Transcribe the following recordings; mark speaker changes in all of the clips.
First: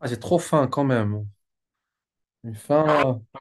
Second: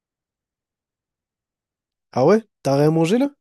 Speaker 1: Ah, j'ai trop faim quand même.
Speaker 2: Ah ouais?
Speaker 1: J'ai
Speaker 2: T'as
Speaker 1: faim.
Speaker 2: rien mangé là?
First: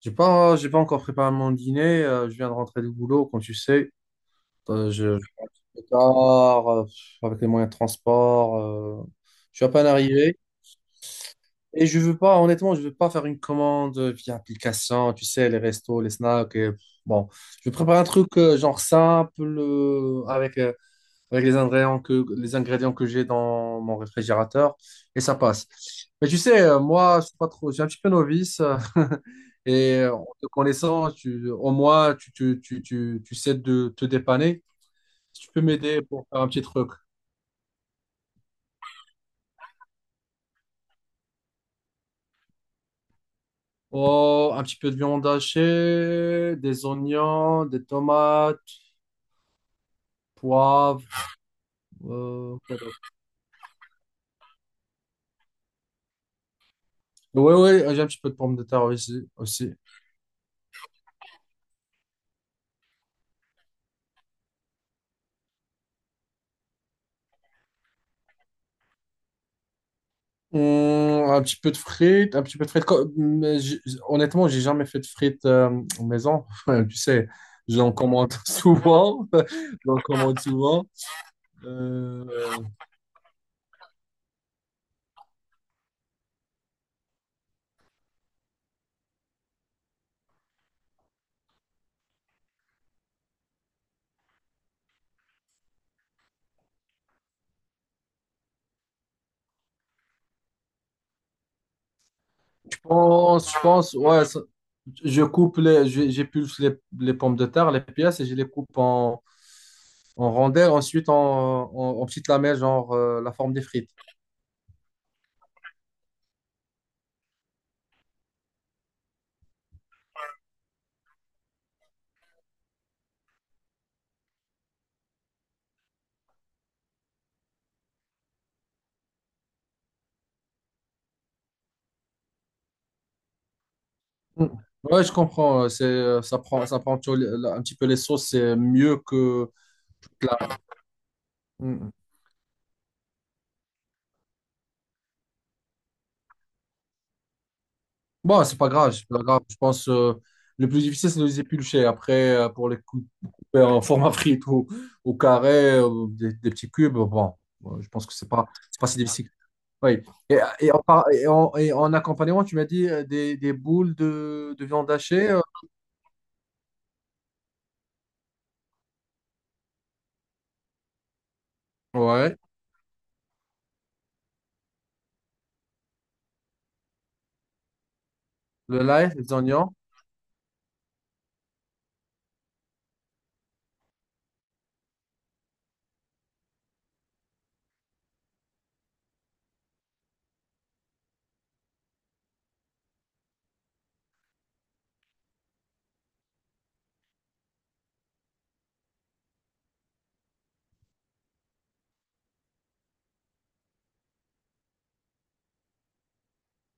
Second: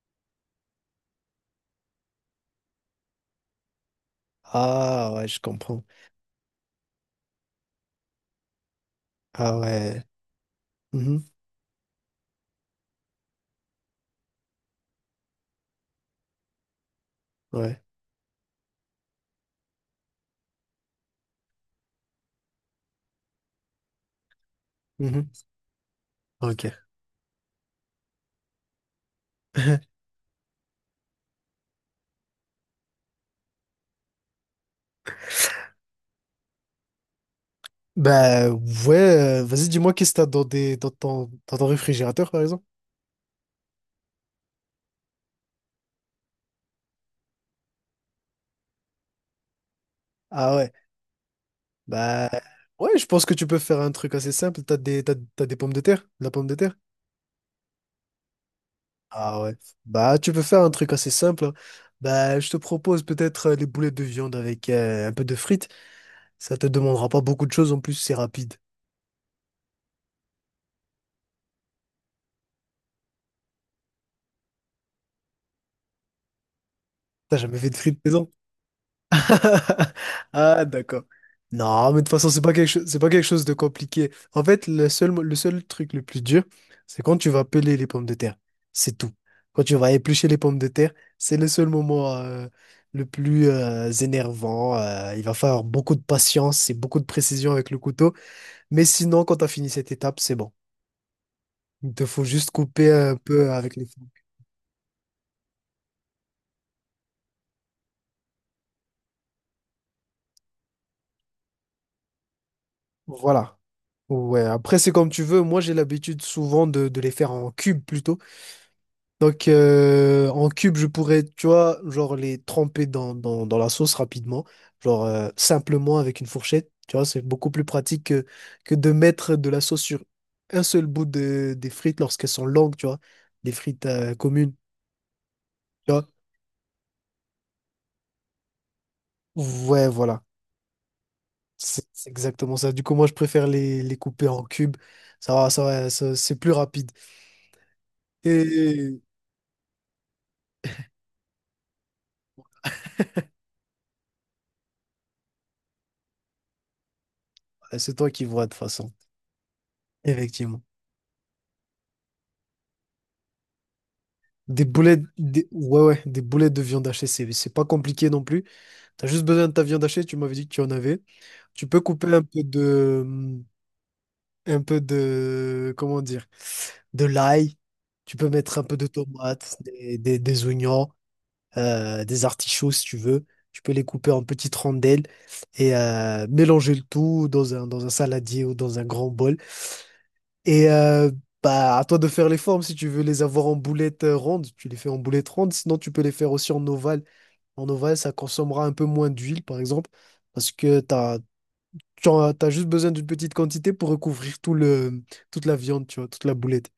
Speaker 1: J'ai pas encore préparé mon dîner. Je viens de rentrer du boulot, comme tu sais. Euh,
Speaker 2: Ah
Speaker 1: je
Speaker 2: ouais, je
Speaker 1: je
Speaker 2: comprends.
Speaker 1: pars, avec les moyens de transport. euh,
Speaker 2: Ah
Speaker 1: je suis à peine
Speaker 2: ouais.
Speaker 1: arrivé.
Speaker 2: Mhm,
Speaker 1: Et je veux pas, honnêtement, je veux pas faire une commande via application, tu sais, les restos, les snacks. Et bon, je vais
Speaker 2: ouais.
Speaker 1: préparer un truc genre simple, avec les ingrédients que j'ai dans mon réfrigérateur et
Speaker 2: Mhm,
Speaker 1: ça passe. Mais tu sais,
Speaker 2: ok.
Speaker 1: moi, je suis pas trop, j'ai un petit peu novice et en te connaissant, tu, au moins, tu sais de te dépanner. Si tu peux m'aider pour faire un petit truc.
Speaker 2: Bah ouais, vas-y, dis-moi qu'est-ce que t'as dans ton réfrigérateur par exemple?
Speaker 1: Oh, un petit peu de viande hachée, des oignons, des tomates,
Speaker 2: Ah ouais.
Speaker 1: poivre.
Speaker 2: Bah
Speaker 1: Quoi
Speaker 2: ouais,
Speaker 1: d'autre,
Speaker 2: je pense que tu peux faire un truc assez simple. T'as des pommes de terre? De la pomme de terre?
Speaker 1: ouais, ouais, j'ai un petit peu de pommes de terre aussi.
Speaker 2: Ah ouais.
Speaker 1: aussi.
Speaker 2: Bah tu peux faire un truc assez simple, hein. Bah je te propose peut-être les boulettes de viande avec un peu de frites. Ça te demandera pas beaucoup de choses en plus, c'est rapide.
Speaker 1: Un petit peu de frites, un petit peu de frites. Honnêtement, j'ai jamais fait de frites en maison. Tu sais,
Speaker 2: T'as jamais fait de
Speaker 1: j'en
Speaker 2: frites?
Speaker 1: commande souvent. J'en commande
Speaker 2: Ah,
Speaker 1: souvent.
Speaker 2: d'accord. Non, mais de toute
Speaker 1: Euh,
Speaker 2: façon, c'est pas quelque chose, c'est pas quelque chose de compliqué. En fait, le seul truc le plus dur, c'est quand tu vas peler les pommes de terre. C'est tout. Quand tu vas éplucher les pommes de terre, c'est le seul moment le plus énervant. Il va falloir beaucoup de patience et beaucoup de précision avec le couteau. Mais sinon, quand tu as fini cette étape, c'est bon. Il te faut juste
Speaker 1: je
Speaker 2: couper un peu
Speaker 1: pense, je
Speaker 2: avec les
Speaker 1: pense,
Speaker 2: fils.
Speaker 1: ouais, ça- je coupe les, je- j'épulse les pommes de terre, les pièces, et je les coupe en rondelles, ensuite en petites lamelles, genre la forme
Speaker 2: Voilà.
Speaker 1: des frites.
Speaker 2: Ouais, après, c'est comme tu veux. Moi, j'ai l'habitude souvent de les faire en cubes plutôt. Donc, en cube, je pourrais, tu vois, genre les tremper dans la sauce rapidement, genre simplement avec une fourchette, tu vois, c'est beaucoup plus pratique que de mettre de la sauce sur un seul bout des frites lorsqu'elles sont longues, tu vois, des frites
Speaker 1: Hum.
Speaker 2: communes,
Speaker 1: Ouais, je comprends. euh, C'est,
Speaker 2: tu vois.
Speaker 1: euh, ça prend, ça prend toujours un petit peu les sauces, c'est mieux que.
Speaker 2: Ouais, voilà,
Speaker 1: de
Speaker 2: c'est
Speaker 1: la-
Speaker 2: c'est exactement ça. Du coup, moi, je préfère les couper en cubes, ça va, c'est plus rapide.
Speaker 1: Bon, c'est pas grave,
Speaker 2: Et
Speaker 1: c'est pas grave. Je pense, le plus difficile, c'est de les éplucher. Après, pour les couper en format frite ou au carré, des petits cubes, bon,
Speaker 2: ouais,
Speaker 1: je
Speaker 2: c'est
Speaker 1: pense
Speaker 2: toi
Speaker 1: que
Speaker 2: qui
Speaker 1: c'est
Speaker 2: vois
Speaker 1: pas,
Speaker 2: de toute
Speaker 1: c'est pas
Speaker 2: façon,
Speaker 1: si difficile. Oui. Et,
Speaker 2: effectivement.
Speaker 1: et en, par- et en accompagnement, tu m'as dit des boules de,
Speaker 2: Des
Speaker 1: de viande
Speaker 2: boulettes,
Speaker 1: hachée.
Speaker 2: ouais, ouais, des boulettes de viande hachée, c'est pas compliqué non plus. T'as juste besoin de ta viande hachée, tu m'avais dit que tu en avais. Tu peux couper un
Speaker 1: Ouais,
Speaker 2: peu de, un peu de, comment dire, de l'ail. Tu peux mettre un peu
Speaker 1: le
Speaker 2: de
Speaker 1: lait, les
Speaker 2: tomates,
Speaker 1: oignons.
Speaker 2: des oignons, des artichauts si tu veux. Tu peux les couper en petites rondelles et mélanger le tout dans un saladier ou dans un grand bol. Et bah, à toi de faire les formes. Si tu veux les avoir en boulettes rondes, tu les fais en boulettes rondes. Sinon, tu peux les faire aussi en ovale. En ovale, ça consommera un peu moins d'huile, par exemple, parce que t'as, tu en as, t'as juste besoin d'une petite quantité pour recouvrir toute la viande, tu vois, toute la boulette.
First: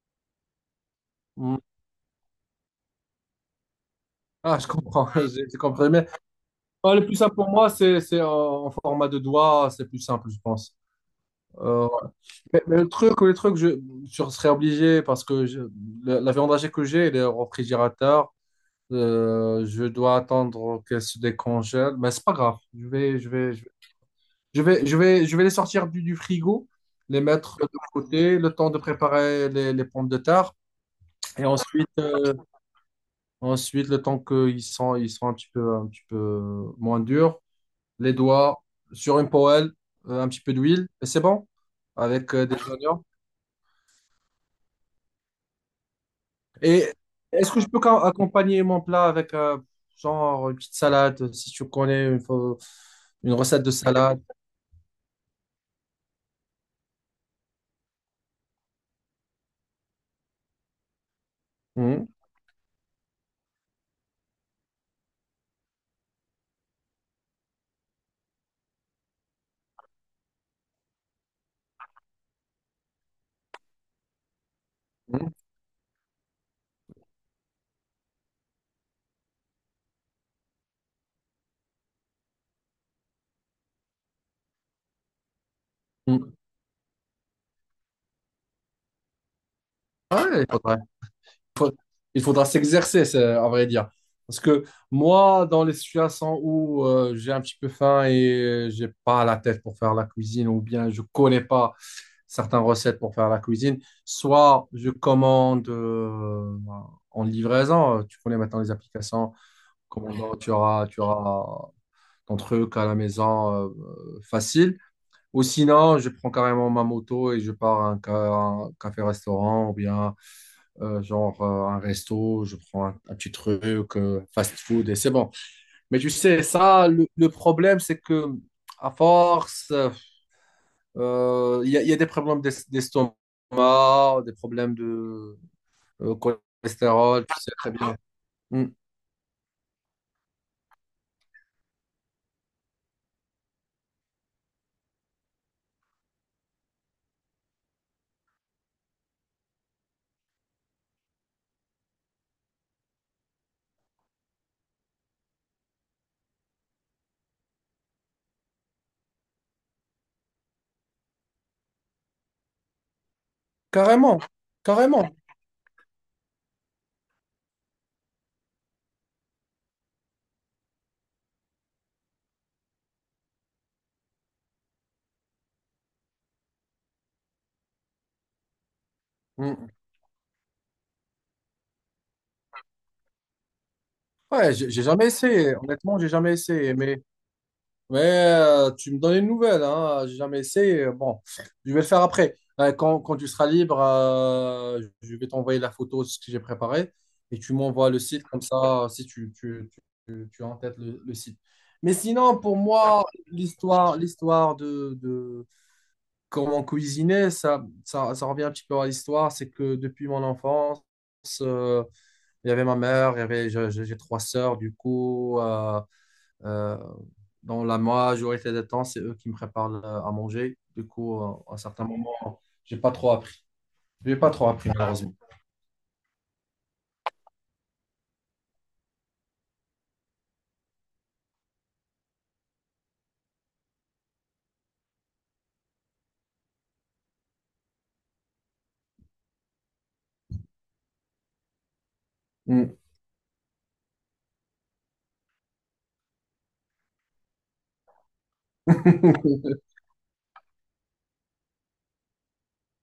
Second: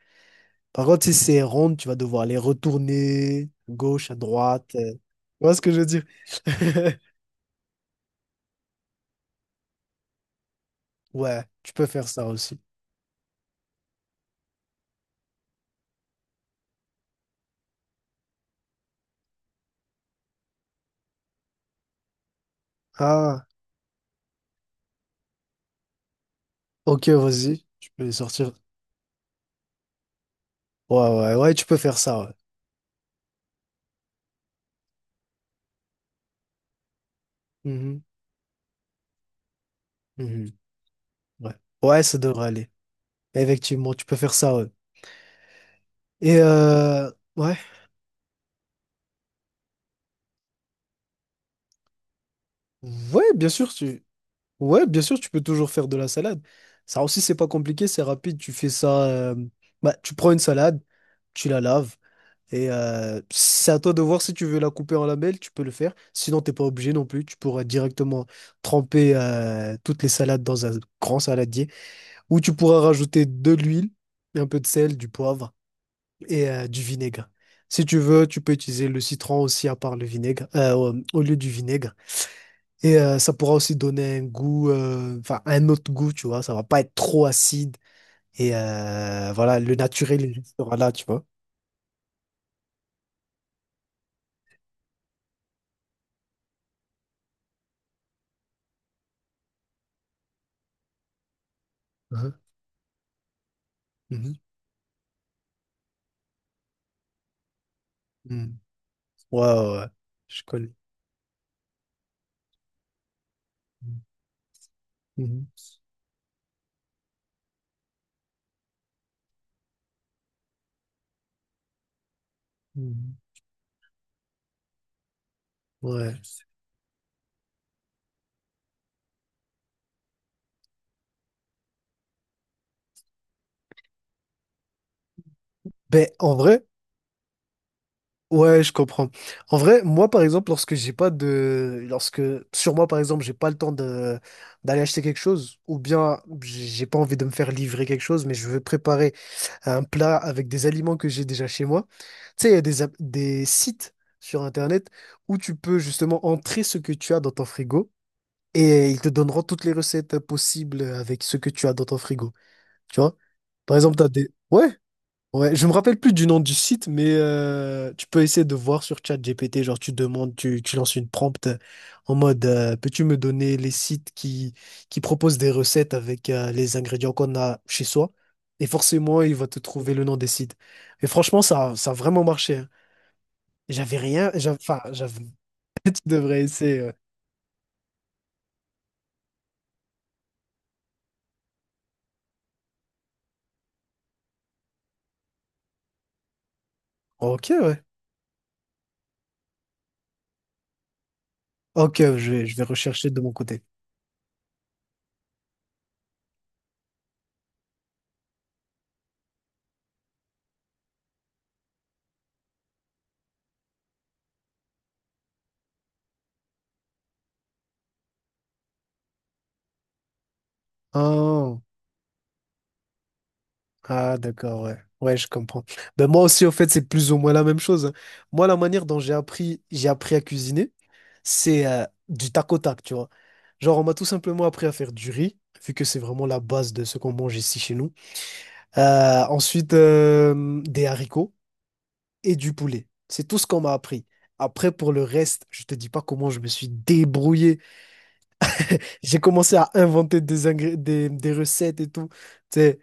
Speaker 2: Par contre, si c'est
Speaker 1: Mm.
Speaker 2: ronde, tu vas devoir les retourner à gauche, à
Speaker 1: Ah,
Speaker 2: droite.
Speaker 1: je comprends, j'ai
Speaker 2: Tu vois
Speaker 1: j'ai
Speaker 2: ce que je veux
Speaker 1: compris.
Speaker 2: dire?
Speaker 1: Mais le plus simple pour moi, c'est en format de doigt, c'est plus simple, je pense.
Speaker 2: Ouais, tu peux
Speaker 1: Euh,
Speaker 2: faire ça aussi.
Speaker 1: mais le truc, je serais obligé parce que la viande hachée que j'ai, elle est au réfrigérateur. Je dois attendre qu'elle se décongèle. Mais c'est pas grave. Je vais, je
Speaker 2: Ah,
Speaker 1: vais, je vais, je vais, les sortir du frigo,
Speaker 2: ok,
Speaker 1: les mettre
Speaker 2: vas-y.
Speaker 1: de
Speaker 2: Tu peux les
Speaker 1: côté, le
Speaker 2: sortir.
Speaker 1: temps de préparer les pommes de terre.
Speaker 2: Ouais, ouais,
Speaker 1: Et
Speaker 2: ouais, tu peux
Speaker 1: ensuite,
Speaker 2: faire ça, ouais.
Speaker 1: euh, ensuite le temps qu'ils sont un petit peu moins durs,
Speaker 2: Mhm,
Speaker 1: les doigts sur une poêle, un petit
Speaker 2: mhm.
Speaker 1: peu d'huile, et c'est bon.
Speaker 2: Ouais. Ouais, ça
Speaker 1: Avec
Speaker 2: devrait
Speaker 1: des
Speaker 2: aller.
Speaker 1: oignons.
Speaker 2: Effectivement, tu peux faire ça, ouais. Et
Speaker 1: Et est-ce
Speaker 2: ouais.
Speaker 1: que je peux accompagner mon plat avec genre une petite salade, si tu connais
Speaker 2: Ouais,
Speaker 1: une
Speaker 2: bien
Speaker 1: recette de
Speaker 2: sûr, tu.
Speaker 1: salade?
Speaker 2: Ouais, bien sûr, tu peux toujours faire de la salade. Ça aussi, c'est pas compliqué, c'est rapide. Tu fais ça. Bah, tu prends une salade, tu la laves.
Speaker 1: Mhm,
Speaker 2: Et c'est à toi de voir si tu veux la couper en lamelles, tu peux le faire. Sinon, t'es pas obligé non plus. Tu pourras directement tremper toutes les salades dans un grand saladier. Ou tu pourras rajouter de l'huile, un peu de sel, du
Speaker 1: mhm,
Speaker 2: poivre, et du vinaigre. Si tu veux, tu peux utiliser le citron aussi à part le vinaigre, au lieu du vinaigre. Et ça pourra aussi donner un goût, enfin un autre goût, tu
Speaker 1: mhm.
Speaker 2: vois. Ça va pas être trop acide. Et voilà, le
Speaker 1: Ouais,
Speaker 2: naturel il
Speaker 1: il
Speaker 2: sera
Speaker 1: faudrait,
Speaker 2: là, tu vois.
Speaker 1: il faudra s'exercer, à vrai dire. Parce que moi, dans les situations où j'ai un petit peu faim et j'ai pas la tête pour faire la cuisine, ou bien je connais pas
Speaker 2: Mhm.
Speaker 1: certaines recettes pour faire la cuisine,
Speaker 2: Mhm.
Speaker 1: soit je commande en livraison. Tu connais
Speaker 2: Mhm.
Speaker 1: maintenant les applications.
Speaker 2: Ouais, ouais, ouais.
Speaker 1: Commandant,
Speaker 2: Je
Speaker 1: tu
Speaker 2: connais.
Speaker 1: auras, tu auras entre eux qu'à la maison
Speaker 2: Mhm.
Speaker 1: facile. Ou
Speaker 2: Mhm.
Speaker 1: sinon, je prends carrément ma moto et je pars à un café-restaurant ou bien genre un resto, je prends un
Speaker 2: Mhm.
Speaker 1: petit truc, fast-food et c'est bon. Mais tu
Speaker 2: Ouais.
Speaker 1: sais, ça, le problème, c'est que à force, il y a des problèmes d'estomac, des problèmes de
Speaker 2: Ben,
Speaker 1: euh,
Speaker 2: en vrai.
Speaker 1: cholestérol, tu sais très bien.
Speaker 2: Ouais,
Speaker 1: Mm.
Speaker 2: je comprends. En vrai, moi, par exemple, lorsque j'ai pas de, lorsque sur moi, par exemple, j'ai pas le temps de d'aller acheter quelque chose, ou bien j'ai pas envie de me faire livrer quelque chose, mais je veux préparer un plat avec des aliments que j'ai déjà chez moi. Tu sais, il y a des sites sur Internet où tu peux justement entrer ce que tu as dans ton frigo et ils te donneront toutes les recettes possibles avec ce que tu as dans ton frigo. Tu vois? Par exemple,
Speaker 1: Carrément,
Speaker 2: ouais.
Speaker 1: carrément.
Speaker 2: Ouais, je me rappelle plus du nom du site, mais tu peux essayer de voir sur ChatGPT, genre tu demandes, tu lances une prompt en mode peux-tu me donner les sites qui proposent des recettes avec les ingrédients qu'on a chez soi? Et forcément, il va te
Speaker 1: Mm.
Speaker 2: trouver le nom des sites. Et franchement, ça a vraiment marché, hein. J'avais rien,
Speaker 1: Ouais,
Speaker 2: j'avais,
Speaker 1: j'ai
Speaker 2: enfin,
Speaker 1: j'ai jamais
Speaker 2: j'avais,
Speaker 1: essayé,
Speaker 2: tu
Speaker 1: honnêtement, j'ai jamais
Speaker 2: devrais
Speaker 1: essayé,
Speaker 2: essayer, ouais.
Speaker 1: mais tu me donnes une nouvelle, hein. J'ai jamais essayé. Bon, je vais le faire après. Quand tu seras libre, je vais t'envoyer la photo de ce que j'ai préparé et
Speaker 2: Ok,
Speaker 1: tu
Speaker 2: ouais.
Speaker 1: m'envoies le site comme ça, si tu as en tête le site. Mais
Speaker 2: Ok, je
Speaker 1: sinon,
Speaker 2: vais, je
Speaker 1: pour
Speaker 2: vais
Speaker 1: moi,
Speaker 2: rechercher de mon côté.
Speaker 1: l'histoire de comment cuisiner, ça revient un petit peu à l'histoire. C'est que depuis mon enfance, euh, il y avait ma mère, il y avait, je- j'ai trois sœurs, du coup. Euh, dans la majorité des temps, c'est eux qui me préparent à manger. Du coup, à
Speaker 2: Ah.
Speaker 1: certains moments, j'ai pas trop appris. J'ai
Speaker 2: Ah,
Speaker 1: pas trop
Speaker 2: d'accord,
Speaker 1: appris,
Speaker 2: ouais.
Speaker 1: malheureusement.
Speaker 2: Ouais, je comprends. Ben moi aussi, au fait, c'est plus ou moins la même chose, hein. Moi, la manière dont j'ai appris à cuisiner, c'est du tac au tac, tu vois. Genre, on m'a tout simplement appris à faire du riz, vu que c'est vraiment la base de ce qu'on mange ici chez nous. Ensuite, des haricots et du
Speaker 1: Mm.
Speaker 2: poulet. C'est tout ce qu'on m'a appris. Après, pour le reste, je te dis pas comment je me suis débrouillé. J'ai commencé à inventer des recettes et tout. Tu sais,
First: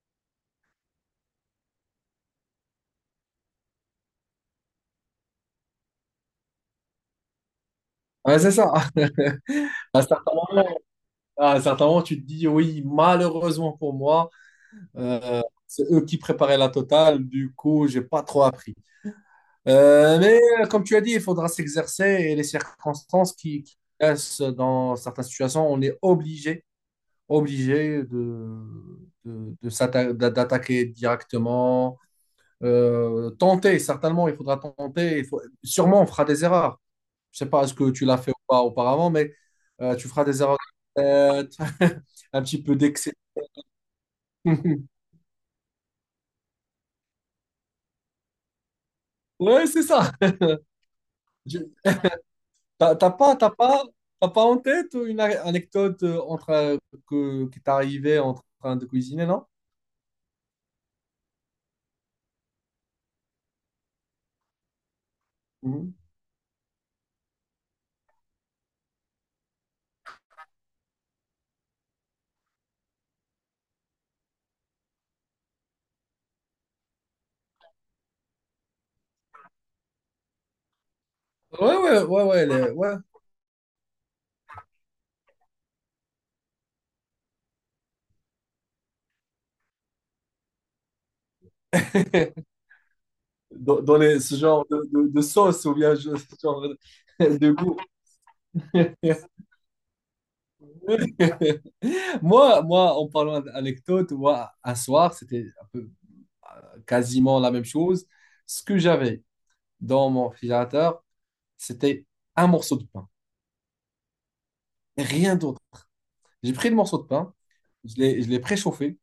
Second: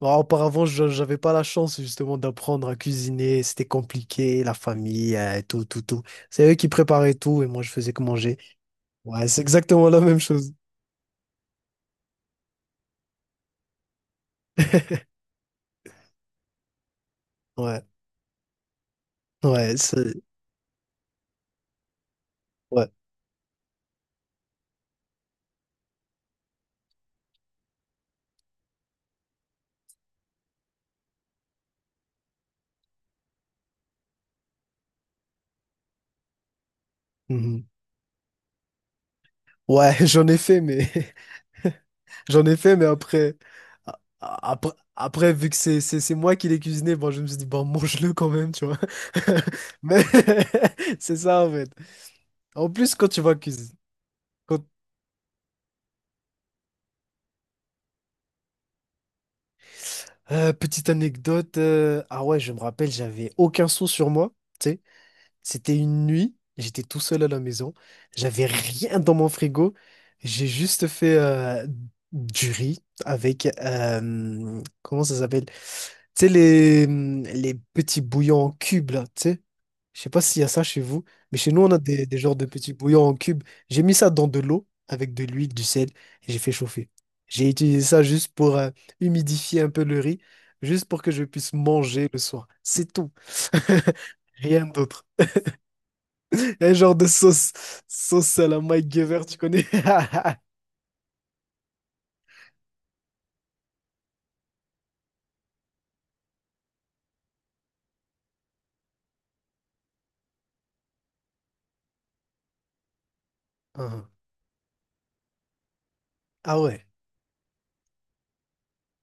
Speaker 2: bon, auparavant, j'avais pas la chance justement d'apprendre à cuisiner. C'était compliqué, la famille, tout, tout, tout. C'est eux qui préparaient tout et moi, je faisais que manger.
Speaker 1: Ouais, c'est ça.
Speaker 2: Ouais, c'est exactement la
Speaker 1: À
Speaker 2: même
Speaker 1: certains
Speaker 2: chose.
Speaker 1: moments, à certains moments, tu te dis, oui, malheureusement pour moi, c'est eux qui préparaient la totale. Du
Speaker 2: Ouais,
Speaker 1: coup, j'ai pas trop appris.
Speaker 2: ouais,
Speaker 1: Mais comme tu as dit, il faudra s'exercer et les
Speaker 2: ouais.
Speaker 1: circonstances qui laissent dans certaines situations, on est obligé de, d'attaquer directement, tenter, certainement, il faudra tenter. Sûrement, on fera des erreurs. Je ne sais
Speaker 2: Mhm.
Speaker 1: pas ce que tu l'as fait ou pas auparavant, mais
Speaker 2: Ouais,
Speaker 1: tu feras
Speaker 2: j'en ai
Speaker 1: des erreurs
Speaker 2: fait, mais,
Speaker 1: de tête, un
Speaker 2: j'en ai
Speaker 1: petit
Speaker 2: fait,
Speaker 1: peu
Speaker 2: mais
Speaker 1: d'excès.
Speaker 2: après, après, après, vu que c'est moi qui l'ai cuisiné, bon, je me suis dit, bon, mange-le quand même, tu vois.
Speaker 1: Ouais, c'est
Speaker 2: Mais
Speaker 1: ça.
Speaker 2: c'est ça, en
Speaker 1: Je-
Speaker 2: fait. En plus,
Speaker 1: T'as
Speaker 2: quand
Speaker 1: t'as
Speaker 2: tu vois
Speaker 1: pas, t'as
Speaker 2: cuisiner.
Speaker 1: pas, t'as pas en
Speaker 2: quand-
Speaker 1: tête une anecdote qui t'est arrivée en train de cuisiner, non?
Speaker 2: Petite anecdote, ah ouais, je me rappelle, j'avais aucun sou sur moi. C'était
Speaker 1: Mhm.
Speaker 2: une nuit, j'étais tout seul à la maison, j'avais rien dans mon frigo, j'ai juste fait du riz avec, comment ça s'appelle? Tu sais, les petits bouillons en cubes, là, tu sais. Je sais pas s'il y a ça chez vous, mais chez nous, on a
Speaker 1: Ouais, ouais,
Speaker 2: des
Speaker 1: ouais,
Speaker 2: genres de
Speaker 1: ouais,
Speaker 2: petits
Speaker 1: ouais.
Speaker 2: bouillons en cubes. J'ai mis ça dans de l'eau avec de l'huile, du sel, et j'ai fait chauffer. J'ai utilisé ça juste pour humidifier un peu le riz, juste pour que je puisse manger le soir. C'est tout.
Speaker 1: dans ce
Speaker 2: Rien
Speaker 1: genre
Speaker 2: d'autre.
Speaker 1: de sauce ou bien ce genre
Speaker 2: Un
Speaker 1: de
Speaker 2: genre de sauce,
Speaker 1: de goût.
Speaker 2: sauce à la Mike Gever, tu connais?
Speaker 1: Moi, en parlant d'anecdote, moi, un soir, c'était un peu quasiment la même chose. Ce que j'avais dans mon réfrigérateur, c'était un morceau de pain,
Speaker 2: Ah,
Speaker 1: et rien d'autre. J'ai
Speaker 2: ah,
Speaker 1: pris le
Speaker 2: ouais,
Speaker 1: morceau de pain, je l'ai préchauffé,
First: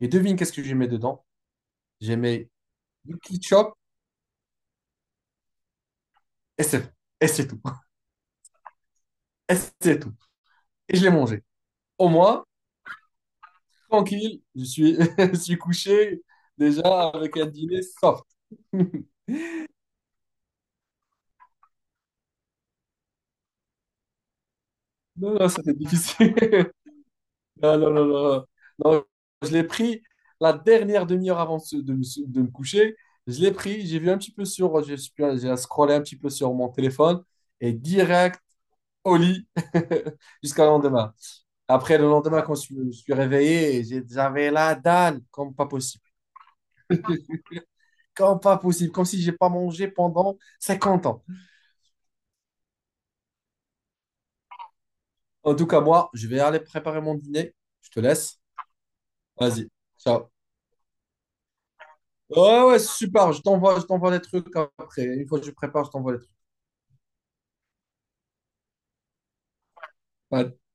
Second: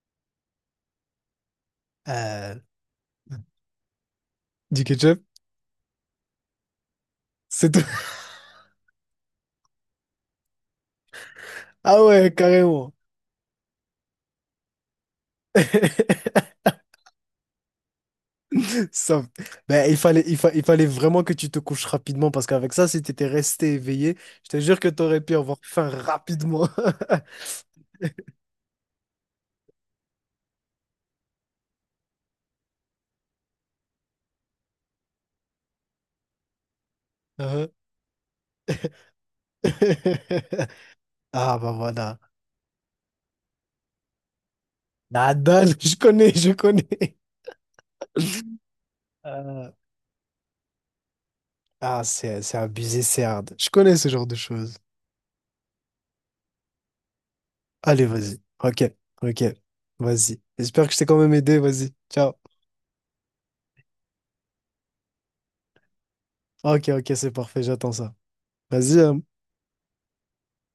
Speaker 1: et devine qu'est-ce que j'ai mis dedans? J'ai mis
Speaker 2: euh,
Speaker 1: du ketchup,
Speaker 2: du ketchup,
Speaker 1: et c'est et c'est tout.
Speaker 2: c'est tout.
Speaker 1: Et c'est tout. Et je l'ai mangé.
Speaker 2: Ah
Speaker 1: Au
Speaker 2: ouais,
Speaker 1: moins,
Speaker 2: carrément.
Speaker 1: tranquille, je suis, je suis couché déjà avec un dîner soft.
Speaker 2: Ça- ben, il fallait vraiment que tu te couches rapidement parce qu'avec ça, si t'étais resté éveillé, je te jure que t'aurais pu
Speaker 1: Non, non,
Speaker 2: avoir
Speaker 1: c'était
Speaker 2: faim
Speaker 1: difficile.
Speaker 2: rapidement.
Speaker 1: Non, non, non, non. Non, je l'ai pris la dernière demi-heure avant de me coucher. Je l'ai pris, j'ai vu un petit peu sur, j'ai scrollé un petit peu sur mon téléphone
Speaker 2: Hein.
Speaker 1: et direct au lit jusqu'au lendemain.
Speaker 2: Ah bah
Speaker 1: Après, le
Speaker 2: voilà.
Speaker 1: lendemain, quand je me suis réveillé, j'avais la dalle comme pas
Speaker 2: Nadal, je
Speaker 1: possible.
Speaker 2: connais, je connais.
Speaker 1: Comme pas possible, comme si j'ai pas
Speaker 2: Euh,
Speaker 1: mangé pendant 50 ans.
Speaker 2: ah, c'est abusé, c'est hard. Je connais ce genre de choses.
Speaker 1: En tout cas, moi, je vais aller préparer mon dîner. Je te
Speaker 2: Allez,
Speaker 1: laisse.
Speaker 2: vas-y. Ok, ok,
Speaker 1: Vas-y. Ciao.
Speaker 2: vas-y. J'espère que je t'ai quand même aidé, vas-y. Ciao.
Speaker 1: Ouais, ouais, super. Je t'envoie les trucs après. Une fois que je prépare, je t'envoie les trucs.
Speaker 2: Ok, ok, c'est parfait, j'attends ça. Vas-y, hein.
Speaker 1: Ouais.